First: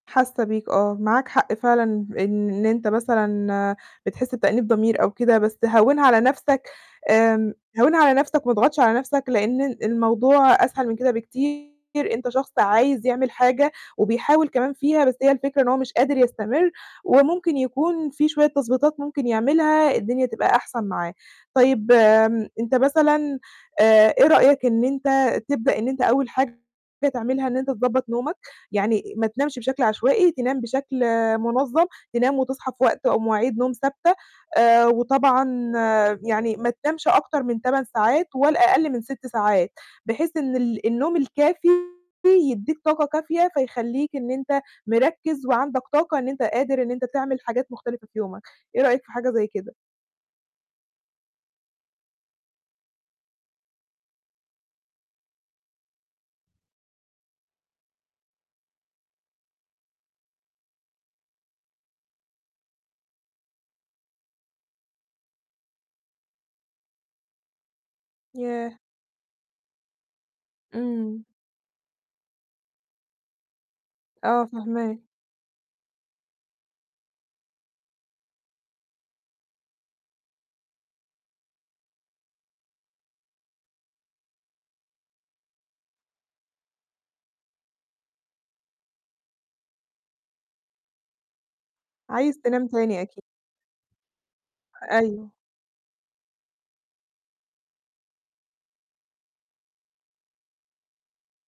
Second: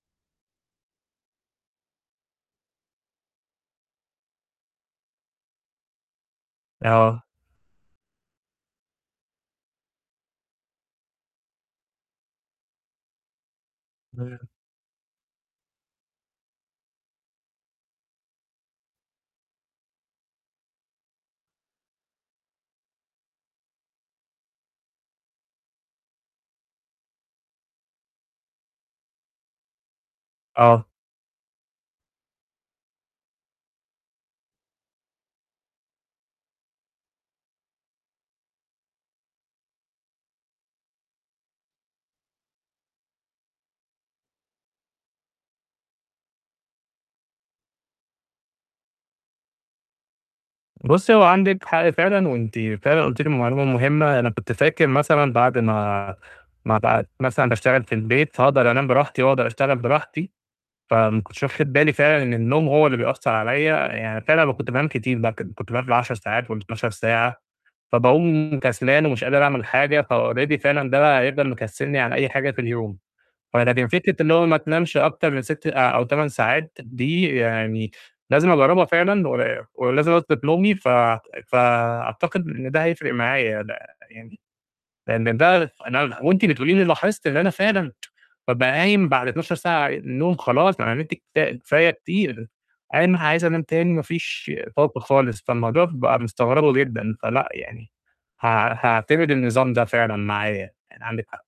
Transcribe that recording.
حاسّة بيك آه، معاك حق فعلًا إن أنت مثلًا بتحس بتأنيب ضمير أو كده، بس هوّنها على نَفسك آه. آمم، هوّنها على نَفسك وما تضغطش على نَفسك لأن ال الموضوع أسهل من كده بكتير، أنت شخص عايز يعمل حاجة امم. وبيحاول كمان فيها بس هي الفكرة إن هو مش قادر يستمر، وممكن يكون في شوية تضبيطات ممكن يعملها الدنيا تبقى أحسن معاه. طيب آمم، أنت مثلًا آآ، إيه رأيك إن أنت تبدأ إن أنت أول حاجة تعملها إن أنت تضبّط نومك، يعني ما تنامش بشكل عشوائي، تنام آه. بشكل منظّم تنام وتصحى في وقت أو مواعيد نوم ثابتة، آآ، وطبعًا يعني ما تنامش أكتر من 8 ساعات ولا أقل من 6 ساعات، بحيث إن ال النوم الكافي يدّيك طاقة كافية فيخلّيك إن أنت مركّز وعندك طاقة إن أنت قادر إن أنت تعمل حاجات مختلفة في يومك، إيه رأيك في حاجة زي كده؟ بُصّي، هو عندِك حق فعلًا وأنتِ فعلًا قُلتِ لي معلومة مهمة، أنا كنت فاكر مثلًا بعد ما ما بقيت مثلًا باشتغل في البيت فاقدر أنام براحتي واقدر أشتغل براحتي، فما كُنتش واخد بالي فعلًا إن النوم هو اللي بيأثّر عليّا، يعني فعلًا كنت بانام كتير، م كن كُنت بانام بال10 ساعات وال12 ساعة، فباقوم ياه! كسلان ومش قادر أعمل حاجة فalready فعلًا ده إمم. بقى يفضل مكسّلني عن أي حاجة في اليوم. فلكن فكرة اللي هو آه، ما تنامش فاهماك. أكتر من 6 أ أو 8 ساعات دي يعني لازم أجرّبها فعلًا، ول ولازم أضبط نومي ف فأعتقد إن ده هيفرق معايا ده يعني لأن ده أنا وأنتِ بتقولي لي لاحظت إن أنا فعلًا بابقى قايم بعد 12 ساعة نوم خلاص، أنا نِمت كفا كفاية عايز كتير، تنام تاني قايم أكي عايز أنام تاني ما فيش طاقة أيوه. خالص، فالموضوع بقى مستغربه جدًا. فلأ يعني، حاع حاعتمد النظام ده فعلًا معايا، يعني عندِك حق.